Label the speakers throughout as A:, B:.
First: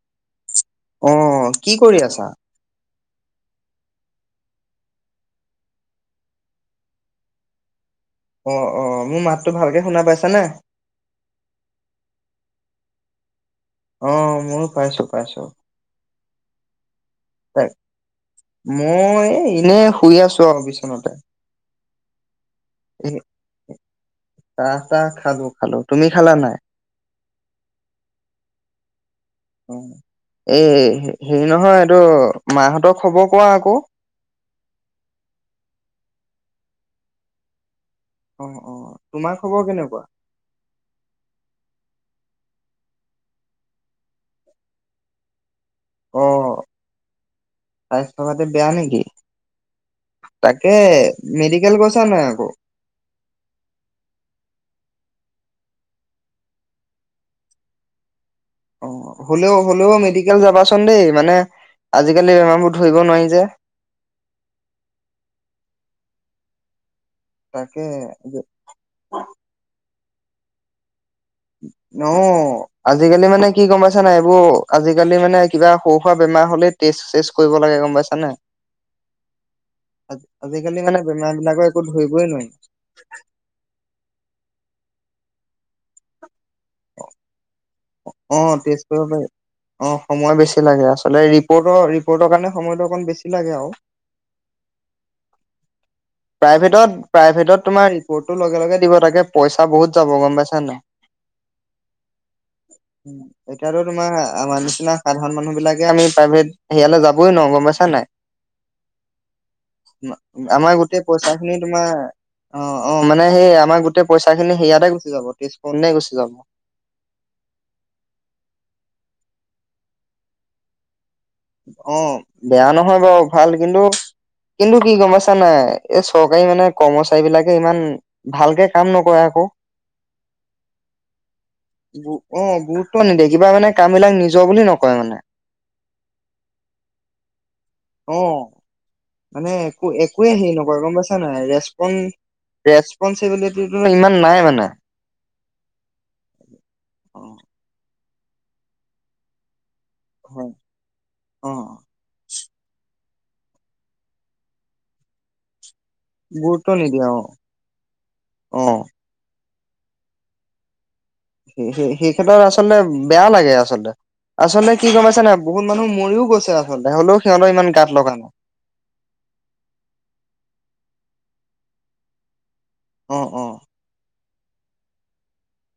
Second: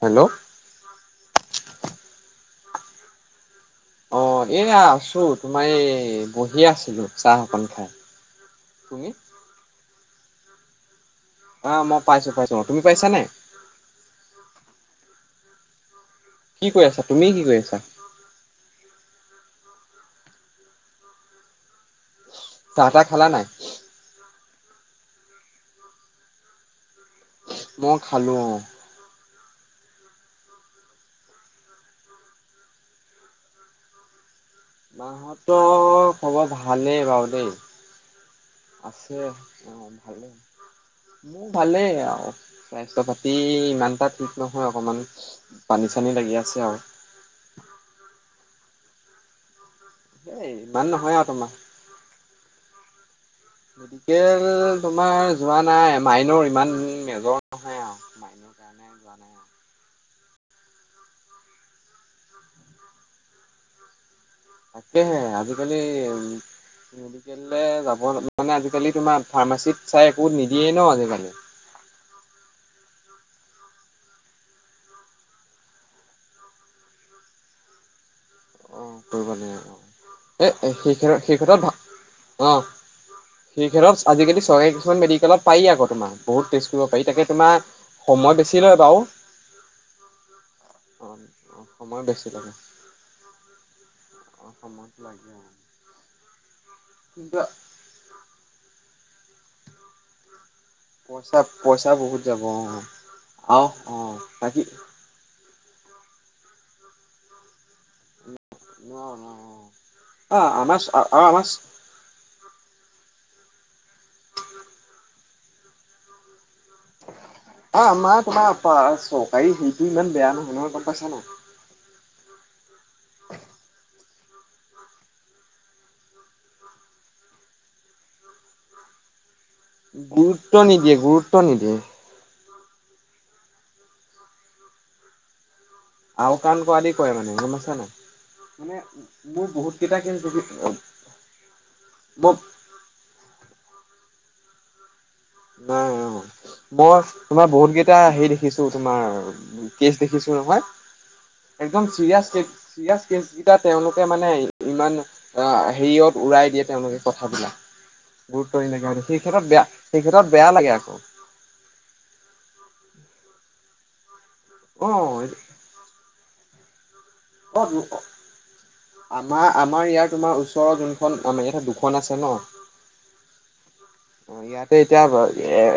A: Hello
B: অঁ কি কৰি আছা
A: অঁ এয়া আছো তোমাৰ এই বহি আছিলো চাঁহ অকন খাই
B: অঁ অঁ
A: তুমি?
B: মোৰ মাততো ভালকে শুনা পাইছ চানে
A: অঁ মই পাইছো পাইছো তুমি পাইছা নে
B: অঁ ময়ো পাইছো পাইছো
A: কি কৈ আছা তুমি কি কৰি
B: হয়
A: আছা?
B: মই এনে শুই আছো আৰু বিচনাতে
A: চাহ টাহ
B: এ
A: খালা নাই?
B: চাহ তাহ খালো খালো তুমি খালা নে?
A: মই খালো অঁ
B: এই হেৰি নহয় এইটো মা হতৰ খবৰ কোৱা আকৌ
A: মাহতটো খবৰ ভালেই বাৰু দেই
B: অ অ
A: আছে
B: তোমাৰ খবৰ
A: অঁ
B: কেনেকুৱা
A: ভালেই মোৰ ভালেই আৰু স্বাস্থ্য পাতি ইমানটা ঠিক নহয় অকমান পানী চানী লাগি
B: অঁ
A: আছে আৰু।
B: স্বাস্থ্যপাতি বেয়া নেকি? নিকি
A: এই
B: তাকে
A: ইমান নহয় আৰু তোমাৰ।
B: মেডিকেল গৈছা নে আকৌ
A: মেডিকেল তোমাৰ যোৱা নাই মাইনৰ ইমান মেজৰ নহয় আৰু মাইনৰ কাৰণে যোৱা
B: অঁ
A: নাই আৰু।
B: হ'লেও হ'লেও মেডিকেল যাবাচোন দেই মানে আজিকালি বেমাৰবোৰ ধৰিব নোৱাৰি যে
A: তাকেহে আজিকালি উম আজিকালৈ যাব
B: তাকে
A: মানে আজিকালি তোমাৰ ফাৰ্মাচীত চাই সোৰ নিদিয়ে ন'আজি কালি।
B: অ আজিকালি মানে কি গম পাইছা না এইবোৰ আজিকালি মানে কিবা সৰু সুৰা বেমাৰ হলে টেষ্ট চেষ্ট কৰিব লাগে। গম পাইছা নাই।
A: অ এ
B: আজিকালি মানে
A: সেইত
B: বেমাৰ
A: সেই ক্ষেত্ৰত
B: বিলাকৰ একো ধৰিবই নোৱাৰি
A: অ সেই ক্ষেত্ৰত আজিকালি চৰকাৰী কিছুমান মেডিকেলত। পাৰি আকৌ তোমাৰ। বহুত টেষ্ট কৰিব পাৰি তাকে তোমাৰ। সময়
B: অ
A: বেছি লয়
B: টেষ্ট
A: বাৰু
B: কৰিব পাৰি অ সময় বেছি লাগ।
A: অ',
B: মানে
A: অ',
B: ৰিপৰ্টৰ
A: সময় বেছি
B: কাৰণে সময়টো অকণ বেছি লাগে আৰু।
A: ত লাগে।
B: প্ৰাইভেট।
A: কিন্তু
B: প্ৰাইভেটত তোমাৰ ৰিপৰ্টটো লগে লগে দিব তাকে। পইচা বহুত যাব গম পাছো।
A: পইচা পইচা বহুত যাব অ অ আহ
B: এতিয়াতো
A: অ
B: তোমাৰ আমাৰ
A: বাকি।
B: নিচিনা সাধাৰণ মানুহ বিলাকে আমি প্ৰাইভেট হেৰিয়ালে যাবই নোৱাৰো ন' গম পাইছো। নাই
A: নোৱাৰো নোৱাৰো অ',
B: আমাৰ গোটেই।
A: অ',
B: পইচা
A: আমাৰ
B: খিনি তোমাৰ অ অ। মানে সেই আমাৰ গো। তে পইাচা খিনি হেৰিয়ালে গুচি যাব। তেজপুৰলে গুচি যাম।
A: অ মা তোমাৰ চৰকাৰী হেইটো ইমান বেয়া নহয় নহয় গম পাইছা নে।
B: অ বেয়া ন'। নহয় বাৰু ভাল কিন্তু। কিন্তু কি গম পাইছা নে নাই এই চৰকাৰী মানে কৰ্মচাৰী বিলাকে ইমান ভালকে কাম নকৰে আকৌ।
A: গুৰুত্ব নিদিয়ে গুৰুত্ব নিদিয়ে।
B: অ গুৰুত্ব নিদিয়ে কিবা মানে কামবিলাক নিজৰ বুলি নকয় মানে।
A: আও কান ক আদি ক মানে। নাই।
B: অ
A: মানে মোৰ
B: মানে
A: বহুত
B: একো
A: কেইটা কেছ
B: একোৱে হেৰি
A: দেখিছোঁ
B: নকয় গম পাইছা নাই ৰেপন
A: মই
B: ৰেচপনচিবিলিটো ইমান। নাই মানে।
A: নাই অ মই
B: অ
A: তোমাৰ বহুত কেইটা হে। দেখিছো তোমাৰ। কেচ দেখিছো
B: হয়
A: নহয়,
B: অ
A: একদম চিৰিয়াচ চিৰিয়া। কেচ কেইটা তেওঁলোকে মানে ইমান অ। হেৰিয়ত উৰাই দিয়ে
B: গুৰুত্ব
A: তেওঁলোকে
B: নিদিয়ে অ
A: কথাবিলাক গুৰুত্ব
B: অ
A: নিদিয়াকে হয় সেই ক্ষেত্ৰত বেয়া। সেই ক্ষেত্ৰত বেয়া লাগে আকৌ।
B: সে সেই ক্ষেত্ৰত আচলতে বেয়া লাগে আচলতে। আচলতে
A: অ
B: কি গমপাই ছানে বহুত মানুহ মৰিও গৈছে [unintelligible]
A: অঁ
B: গাত লগা নাই।
A: আমাৰ আমাৰ ইয়াৰ তোমাৰ ওচৰৰ যোন খন আমাৰ ই দুখন আছে ন
B: অঁ অঁ
A: ইয়াতে এতিয়া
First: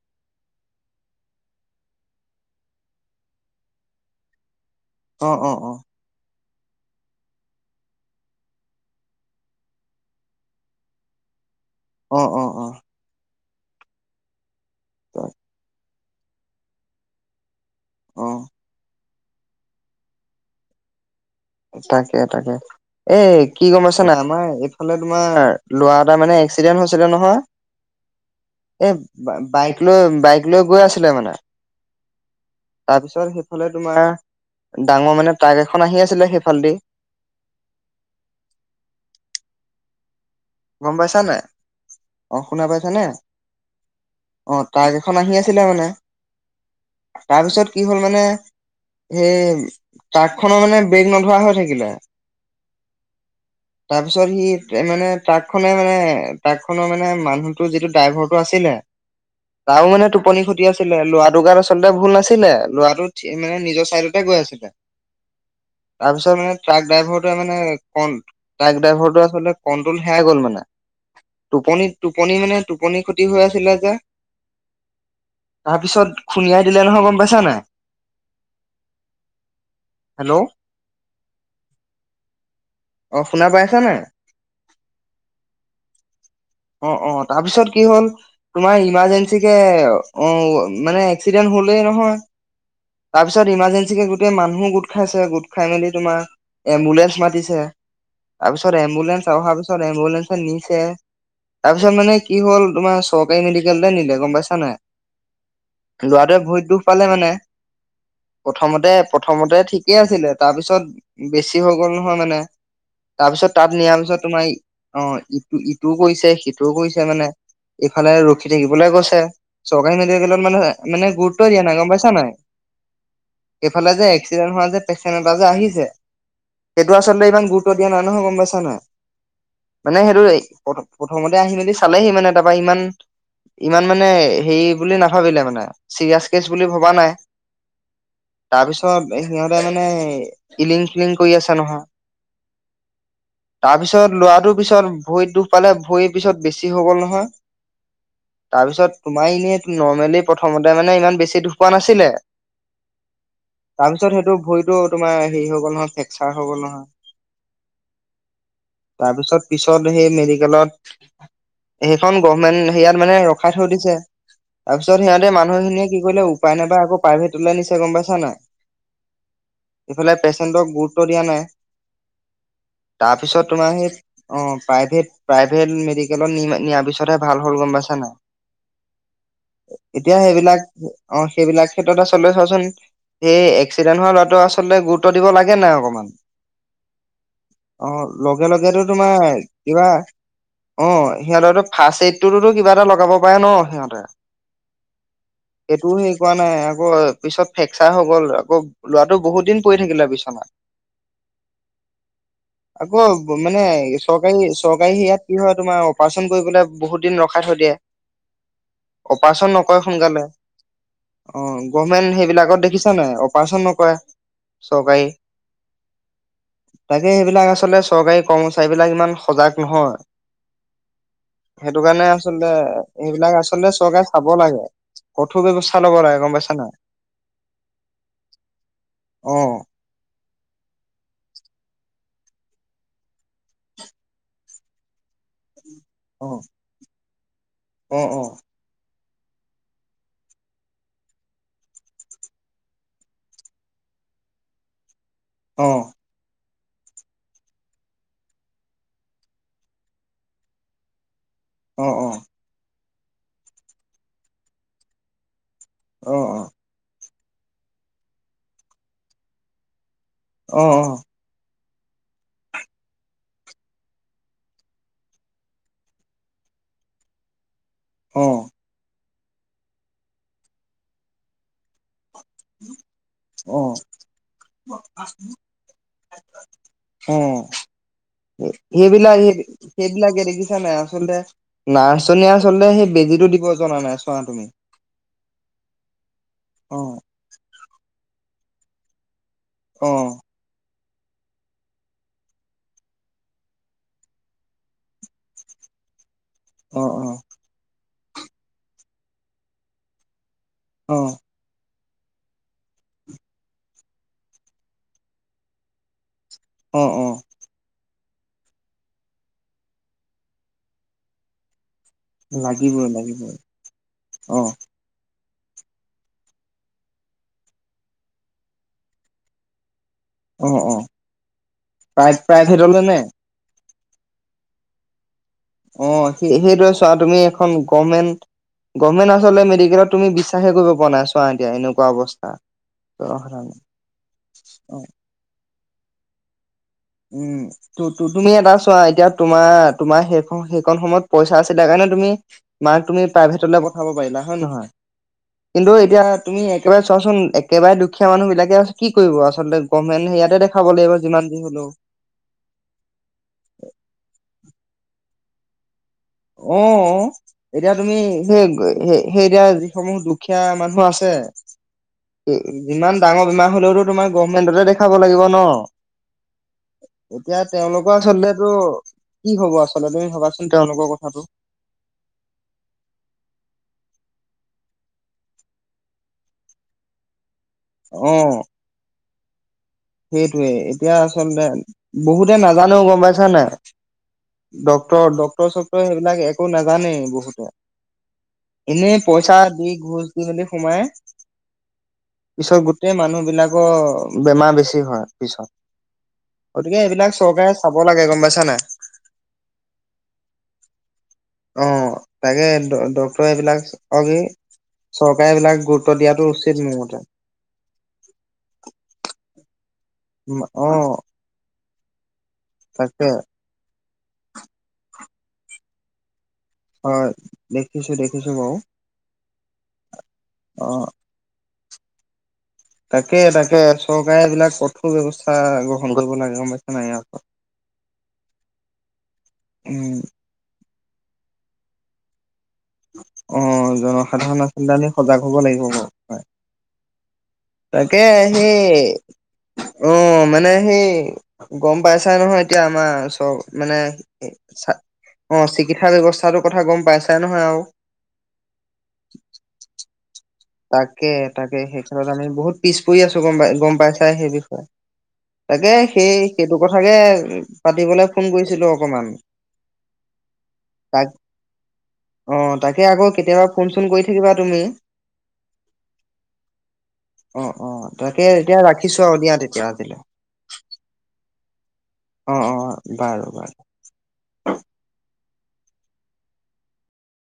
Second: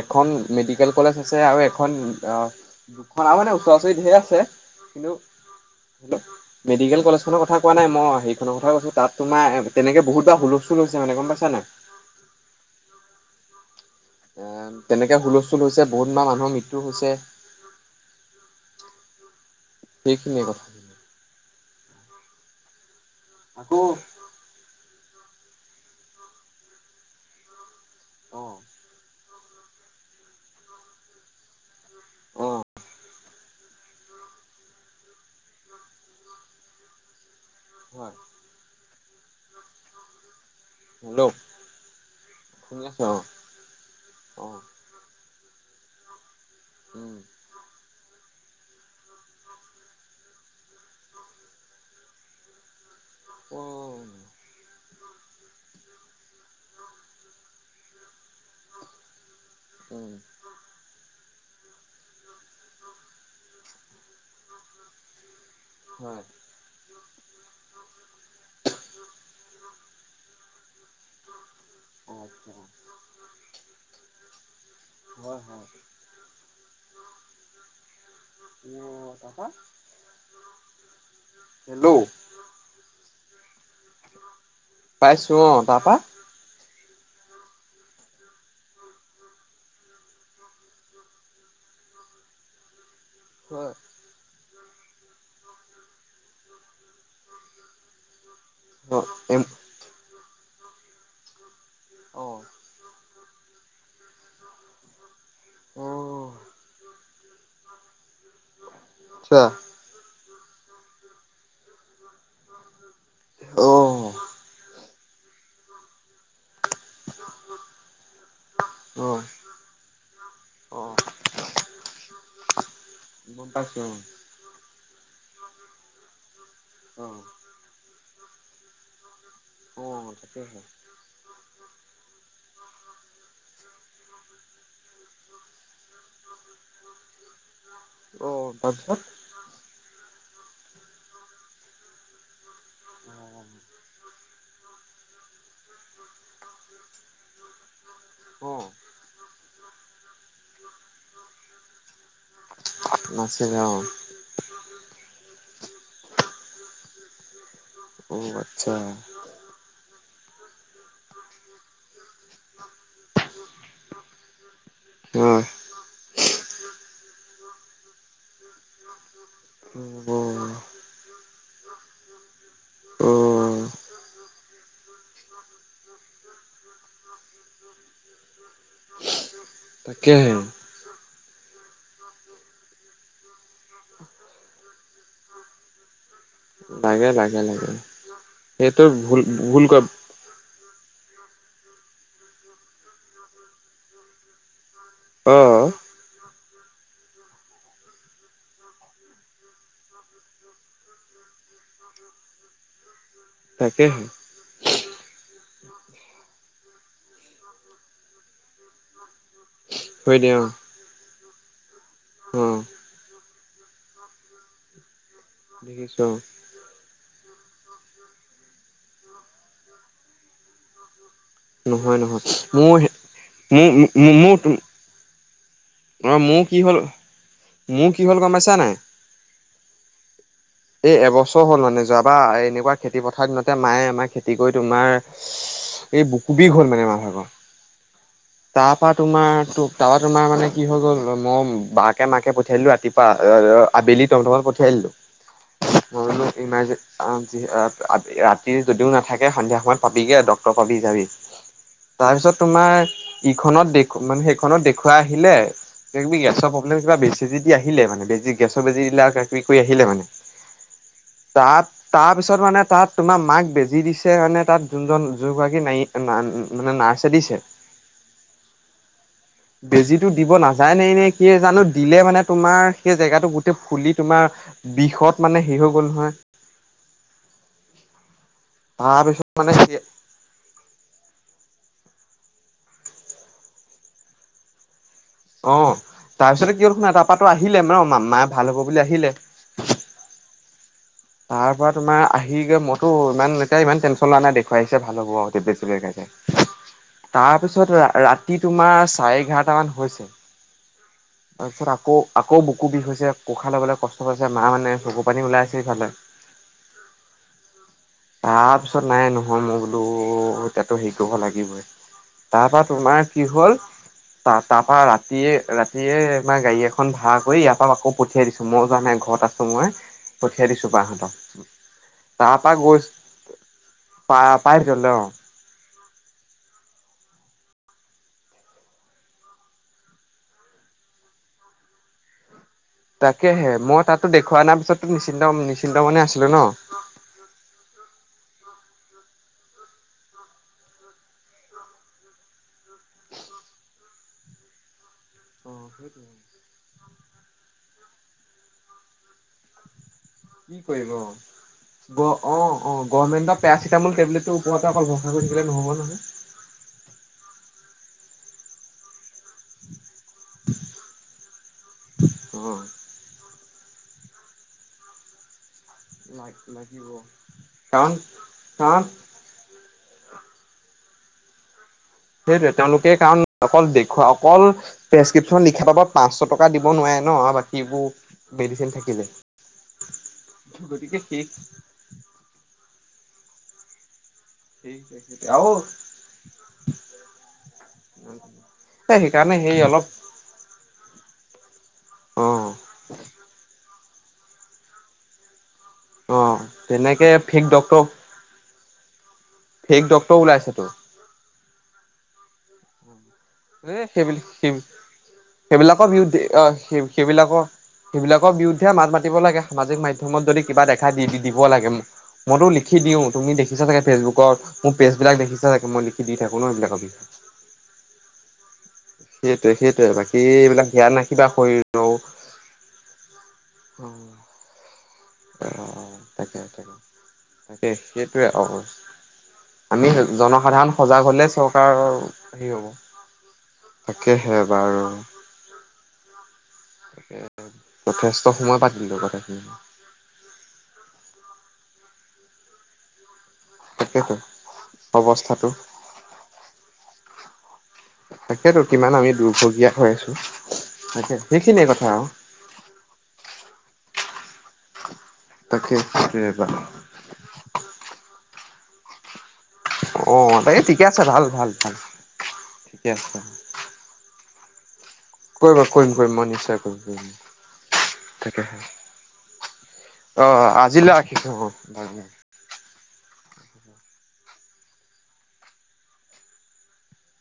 A: এখন মেডিকেল কলেজ আছে আৰু এখন দুখন আৰু মানে ওচৰা ওচৰিত ঢেৰ আছে কিন্তু
B: অঁ অঁ অঁ
A: মেডিকেল কলেজ খনৰ কথা কোৱা নাই মই সেইখনৰ কথা কৈছো তাত তোমাৰ তেনেকে বহুত বাাৰ হুলস্থুল হৈছে মানে গম পাইছা নাই
B: অঁ অঁ অঁ
A: এন তেনেকে হুলস্থুল হৈছে। বহুতমান মানুহৰ মৃত্যু হৈছ
B: অঁ।
A: সেইখিনিয়ে কথা।
B: তাকে তাকে এ কি
A: আকৌ
B: গম পাই চা নাই আমাৰ এইফালে তোমাৰ ল'ৰা এটা মানে এক্সিডেন্ট হৈছিলে নহয়
A: অ
B: এই বাইক লৈ বাইক লৈ গৈ আছিলে মানে
A: অ
B: তাৰপিছত সেই ফালে তোমাৰ ডাঙৰ মানে ট্ৰাক এখন আহি আছিলে সেই ফালেদি
A: হয়
B: গম পাইছা
A: হেল্ল'
B: নে অঁ শুনা
A: শুনি
B: পাইছানে
A: আছো অ অ
B: অঁ তাকএইখন আহি আছে ছিলে মানে
A: উম
B: তাৰপিছত কি হ'ল মানে সেই ট্ৰাক খনৰ মানে ব্ৰেক নধৰা হৈ থাকিলে
A: অ
B: তাৰপিছত সি মানে'' ট্ৰাক খনে মানে ট্ৰাক খনৰ মানে মানুহতো যিটো ড্ৰাইভাৰ আছিলে তাৰও মানে
A: উম
B: টোপনি খতি আছিলে লৰা টো কাৰ আচলতে ভুল নাছিলে ল'ৰাটো মানে নিজৰ চাইডতে গৈ আছিলে।
A: হয়
B: তাৰপিছত মানে ট্ৰাক ড্ৰাইভাৰে মানে ক ট্ৰাক ড্ৰাইভাৰ হেৰাই গল মানে, টোপনি টোপনি
A: আচ্ছা
B: মানে টোপনি ক্ষতি হৈ আছিলে, যে
A: হয় হয়
B: তাৰপিছত খুন্দিয়াই দিলে নহয় গম পাইছা নাই
A: অ তাৰপা
B: হেল্ল'
A: হেল্ল'
B: অঁ শুনা পাইচে শুনিছা নাই
A: পাইছো অঁ তাৰপা
B: অ অ তাৰপিছত কি হ'ল তোমাৰ ইমাৰজেঞ্চিকে অ মানে এক্সিডেন্ট হলেই নহয় তাৰ পিছত
A: হয়
B: ইমাৰ্জেঞ্চি কে গোটে মানুহো গোট খাইছে গোট খাই মেলি তোমাৰ এম্বুলেন্ঞ্চ মাতিছে তাপিছত এম্বুলেন্স ত
A: অ
B: অহাৰ পিছত এম্বুলেঞ্চ নিছে তাৰপিছত মানে কি
A: অ'।
B: হ'ল তোমাৰ চৰকাৰী মেডিকেললে নিলে গম পাইছা নাই লৱাটোৱে ভৰিত দুখ পালে মানে প্ৰথমতে
A: আচ্ছা
B: প্ৰথমতে ঠিকেই আছিলে তাৰপিছত বেছি হৈ গ'ল নহয় মানে তাৰপিছত তাত নিয়াৰ
A: অ',
B: পিছত অ ইটো ইটোও কৈছে সিটোও কৰিছে মানে এইফালে ৰখি থাকিবলৈ কৈছে চৰকাৰী মেডিকেলত মানে
A: অ'।
B: মানে গুৰুত্ব দিয়াই নাই গম পাইছা নাই
A: গম পাইছো
B: এইফালে যে এক্সিডেন্ট হোৱা যে পেচেণ্ট এটা যে আহিছে সেইটো
A: অ',
B: আচলতে ইমান গুৰুত্ব দিয়া নাই নহয় গম পাইছা নাই
A: অ',
B: মানে
A: অ', তাকেহে
B: সেইটো প্ৰথমতে আহি মেলি চালেহি মানে তাৰপা ইমান ইমান মানে হেৰি বুলি নাভাবিলে মানে চিৰিয়াচ কেচ বুলি ভবা নাই তাৰপিছত সিহঁতে মানে ইলিং খিলিং কৰি আছে নহয়
A: অ
B: তাৰ পিছত ল'ৰাটো পিছত ভৰিত দুখ পালে ভৰিৰ পিছত বেছি হৈ গ'ল নহয়
A: অ',
B: তাৰপিছত তোমাৰ এনেই নৰ্মেলি প্ৰথমতে মানে ইমান বেছি দুখপোৱা নাছিলে
A: নাছিল অ',
B: তাৰপিছত সেইটো ভৰিটো তোমাৰ হেৰি হৈ গ'ল নহয় ফ্ৰেকচাৰ হৈ গ'ল নহয়
A: অ', আচ্ছা
B: তাৰপিছত পিছত সেই মেডি কেলত সে খন গভমেন্ট সেয়াত মানে ৰখাই থৈ দিছে তাৰপিছত সিহঁতে
A: অ',
B: মানুহখিনিয়ে কি কৰিলে উপায় নাপাই আকৌ প্ৰাইভেটলৈ নিছে গম পাইছা নাই ইফালে
A: অ',
B: পেচেণ্টক গুৰুত্ব দিয়া নাই তাৰপিছত
A: অ'।
B: তোমাৰ সেই অ প্ৰাইভেট মেডিকেল ত নিয়াৰ পিছতে ভাল হ'ল গম পাইছা নাই এতিয়া
A: তাকেহে
B: সেইবিলাক অ সেইবিলাক ক্ষেত্ৰত আচলতে চোৱাচোন সেই এক্সিডেণ্ট হোৱা ল'ৰাটো আচলতে গুৰুত্ব দিব লাগে নাই অকণমান
A: লাগে লাগে লাগে
B: অ লগে লগেতো
A: সেইটো ভুল
B: তোমাৰ
A: ভুল ক
B: কিবা অ সিহঁতেতো ফাৰ্ষ্ট এইডটোতো কিবা এটা লগাব পাৰে ন সিহঁতে
A: অহ
B: পোৱা নাই আকৌ পিছত ফ্ৰেকচাৰ হৈ গ'ল আকৌ ল'ৰাটো বহুত দিন পৰি থাকিলে বিছনাত আকৌ মানে
A: তাকেহে
B: চৰকাৰী চৰকাৰী ইয়াত কি হয় তোমাৰ অপাৰেচন কৰিবলে বহুত দিন ৰখাই থৈ দিয়ে অপাৰেচন কয়
A: থৈ
B: সোনকালে
A: দিয়া অ',
B: অ গভমেণ্ট সেইবিলাকত
A: অ',
B: দেখিছ নাই অৰপাছন নকৰে চৰকাৰি
A: দেখিছো
B: তাকে সেইবিলাক আচলতে চৰকাৰী কৰ্মচাৰী বিলাক ইমান সজাগ নহয় সেইটো
A: নহয়
B: কাৰণে
A: নহয়
B: আচলতে
A: মোৰ
B: সেইবিলাক
A: মোৰ
B: আচলতে চৰকাৰে চাব
A: মোৰ
B: লাগে থ চাই লব লাগে
A: অ',
B: গম
A: মোৰ
B: পাইছা
A: কি
B: নাই
A: হ'ল মোৰ কি হ'ল গম পাইছানে নে এই এবছৰ হ'ল মানে যোৱাবা এনেকুৱা খেতি পথাৰ দিনতে মায়ে আমাৰ খেতি কৰি তোমাৰ এই বুকুবিষ হ'ল মানে মাহ ভাগৰ
B: অহ অহ
A: তাৰ পৰা তোমাৰ তাৰ তোমাৰ মানে কি হৈ গ'ল ম বঘ তে মাকে পঠিয়াই দিলে ৰাতিপুৱা আবেলি টমটমত পঠিয়াই দিলে মই বোলো ইমাৰজে ৰাতি যদিও নাথাকে সন্ধিয়া সময়ত পাবিগৈ আৰু ডাক্তৰ পাবি যাবি তাৰপিছত তোমাৰ ইখনত দেখ মানে সেইখনত দেখওুৱাই আহিলে একিবি গেছ প [unintelligible] কিবা বেছিজদি আহিলে মানে বেজি গেছৰ বেজি দিলে [unintelligible] কৰি আহিলে মানে
B: আহ অ
A: তাত তাৰপিছত মানে তাত তোমাৰ মাক বেজি দিছে মানে তাত যোনজন যোনগৰাকী ন মানে নাৰছে দিছে
B: হ
A: বেজিতো দিব নাযায় নে এনেই স জানো দিলে মানে তোমাৰ সেই জেগাটো গোটেই ফুলি তোমাৰ বিষত মানে হে হৈ গ'ল নহয় তাৰপিছত মানে স
B: আল নাৰছ জনী আচলতে সেই বেজীটো দিব জনা নাই চোৱা তুমি
A: অ তাৰপিছতে কি ৰ
B: অ
A: শুনা তাৰ পাত আহিলে মানে ম মায়ে ভাল হ'ব বুলি আহিলে
B: অ
A: তাৰ পৰা তোমাৰ আহি গৈ মইতো ইমান এতিয়া ইমান টেনশন লোৱা নাই দেখুৱাইছে ভাল হ'ব আও
B: অ
A: তাৰপিছত ৰাতি তোমাৰ চাৰে এঘাৰটা মান হৈছে
B: অ অ
A: তাৰপিছত ৰা আকৌ আকৌ বুকু বিষ হৈছে উশাহ ল'বলৈ কষ্ট পাইছে মা মানে চকু পানী ওলাই আছে ইফালে
B: অঁ অঁ
A: তাৰপিছত নাই নহয় মই বোলো এতিয়ো হেৰি কৰিব লাগিবই তাৰ পৰা,
B: লাগিবই
A: তোমাৰ কি
B: লাগিবই
A: হ'ল ত
B: অ
A: তাৰ পৰা ৰাতিয়ে ৰাতিয়ে তমাৰ গাড়ী এখন ভাড়া কৰি ইয়াৰ পৰা আকৌ পঠিয়াই দিছো মই যোৱা নাই ঘৰত আছো মই পঠিয়াই
B: অঁ
A: দিছো
B: অঁ।
A: তাৰ পৰা গৈ
B: নে
A: প্ৰাইভেট লৈ অঁ।
B: অঁ স সেইটোৱে চোৱা তুমি এখন গভমেণ্ট গভমেণ্ট আচলতে মেডিকেলত তুমি বিশ্বাসে কৰিব পৰা নাই চোৱা এতিয়া এনেকুৱা অৱস্থা
A: তাকেহে
B: জনসাধাৰণৰ
A: মই তাতো দেখুৱা অনাৰ
B: অ
A: পিছতো নিশ্চিন্ত নি চিন্তা মনে আছিলো ন
B: উম ত তুমি এটা চোৱা এতিয়া তোমাৰ তোমাৰ সেইখন সেইখন সময়ত পইচা আছিলা কাৰণে তুমি মাক তুমি প্ৰাইভেটত পঠাব পাৰিলা হয় ন নহয়
A: অ
B: কিন্তু এতিয়া
A: সেইটোৱে
B: তুমি একেবাৰে চোৱাচোন একেবাৰে দুখীয়া মানুহ বিলাকে কি কৰিব আচলতে গ মানে ইয়াতে দেখাব লাগিব যিমান দিন হলেও
A: অঁ অঁ গভৰমেণ্ট পেৰাচিটামল টেবলেট ত অকল ভৰষা কৰি থাকিলে নহ'ব নহয়
B: অঁ এতিয়া তুমি সেই সেই সেই এতিয়া যিসমূহ দুখীয়া মানুহ আছে
A: হয়।
B: যিমান ডাঙৰ বেমাৰ হ'লেওটো তোমাৰ গৰ্ভমেণ্টতে দেখাব লাগিব ন
A: লাগ লাগিব।
B: এতিয়া
A: কাৰণ
B: তেওঁলোকৰ আচলতেটো
A: কাৰণ
B: কি হ'ব আচ লত তুমি ভাবাচোন তেওঁলোকৰ কথা কথাটো
A: সেইটোৱে তেওঁলোকে কাৰণ অকল দেখুৱা অকল প্ৰেছক্ৰিপশ্যন লিখা বাবদ পাঁচশ টকা দিব নোৱাৰে ন আৰু বাক কিবোৰ
B: অ
A: মেডিচিন থাকিলে
B: সেইটোৱে এতিয়া
A: গতিকে সেই
B: আচলতে বহুতে নাজানেও গম পাইছো না নাই ডক্টৰ
A: সেই
B: ডক্টৰ
A: আৰু
B: চক্টৰ সেইবিলাক একো নাজানেই বহুতে
A: এ
B: এনেই
A: সেইকাৰণে
B: পইচা
A: সেই
B: দি
A: অলপ
B: ঘোচ দি মেলি সোমাই,
A: অ
B: পিছত গোতেই মানুহ বিলাকৰ বেমাৰ বেছি হয় পিছত
A: অ
B: গতিকে
A: তেনেকে
B: এইবিলাক
A: ফেক
B: চৰকাৰে চাব
A: ডক্তৰ
B: লাগে গম পাইছা নাই
A: ফেক ডক্টৰো ওলাইছেটো
B: অহ তাকে ড ডক্ট
A: সেই বলি সি
B: এইবিলাক
A: সেইবিলাকৰ
B: গুৰুত্ব
A: বিৰুদ্ধে
B: দিয়াটো
A: অ
B: উচিত মোৰ
A: সেই
B: মতে।
A: সেইবিলাকৰ সেইবিলাকৰ বিৰুদ্ধে মাত মাতিব লাগে সামাজিক মাধ্য মত যদি কিবা
B: অ
A: দেখা দি দিব লাগে মইতো লিখি দিওঁ
B: তাকে
A: তুমি দেখিছা চাগে ফেচবুকত মোৰ পেজ বিলাক দেখিচা চাগে মই লিখি দি থাকো ন এইবিলাকৰ বিষয়ে।
B: হয় দেখিছো দেখিছো বাৰু
A: সেইটোৱে সেইটোৱে বাকী
B: অ।
A: এইবিলাক জ্ঞান না কিবা শৰীৰ অ [unintelligible]
B: তাকে তাকে চৰকাৰে এইবিলাক ব্যৱস্থা গ্ৰহণ
A: অহ
B: কৰিব লাগে
A: তাকে
B: গম পাইছা
A: তাকে
B: নাই ইয়াৰ ওপৰত।
A: তাকে সেইটোৱে অ আমি
B: উম
A: জনসাধাৰণ সজাগ হলে চৰকাৰৰ
B: অ জনসাধাৰণ আচলতে
A: বাৰু
B: আমি সজাগ হব লাগিব বাৰু হয়
A: সেয়াই
B: তাকে সেই অ মানে সেই গম পাইছাই নহয় এতিয়া আমাৰ চৰ মানে
A: তাকেতো
B: এ চা অ
A: অৱস্থাটো
B: চিকিৎসা ব্যৱস্থাটোৰ কথা গম পাইছাই নহয় আৰু
A: তাকেতো কিমান আমি দুৰ্ভগীয়া হৈ আছো।
B: তাকে তাকে
A: সেইখিনিয়ে
B: সেই
A: কথা আৰু
B: ক্ষেত্ৰত আমি বহুত পিছ পৰি আছো গম পাই গম পাই চাই সেই বিষয়ে তাকে সেই
A: সেইটোৱে বাৰু
B: সেইটো কথাকে পাতিবলে ফোন কৰিছিলো অকণমান
A: অ তাই ঠিকে আছে ভাল ভাল ভাল
B: অ তাকে
A: ঠিকে
B: আকৌ
A: আছে
B: কেতিয়াবা ফোন চোন কৰি থাকিবা [unintelligible] তুমি
A: কৰিব কৰিম কৰিম মই নিশ্চয় কৰিম কৰিম
B: অ অ তাকে এতিয়া
A: তাকেহে
B: ৰাখিছো আৰু দিয়া তেতিয়া আজিলৈ
A: অ আজিলৈ ৰাখিছো। বাৰু
B: অ অ বাৰু বাৰু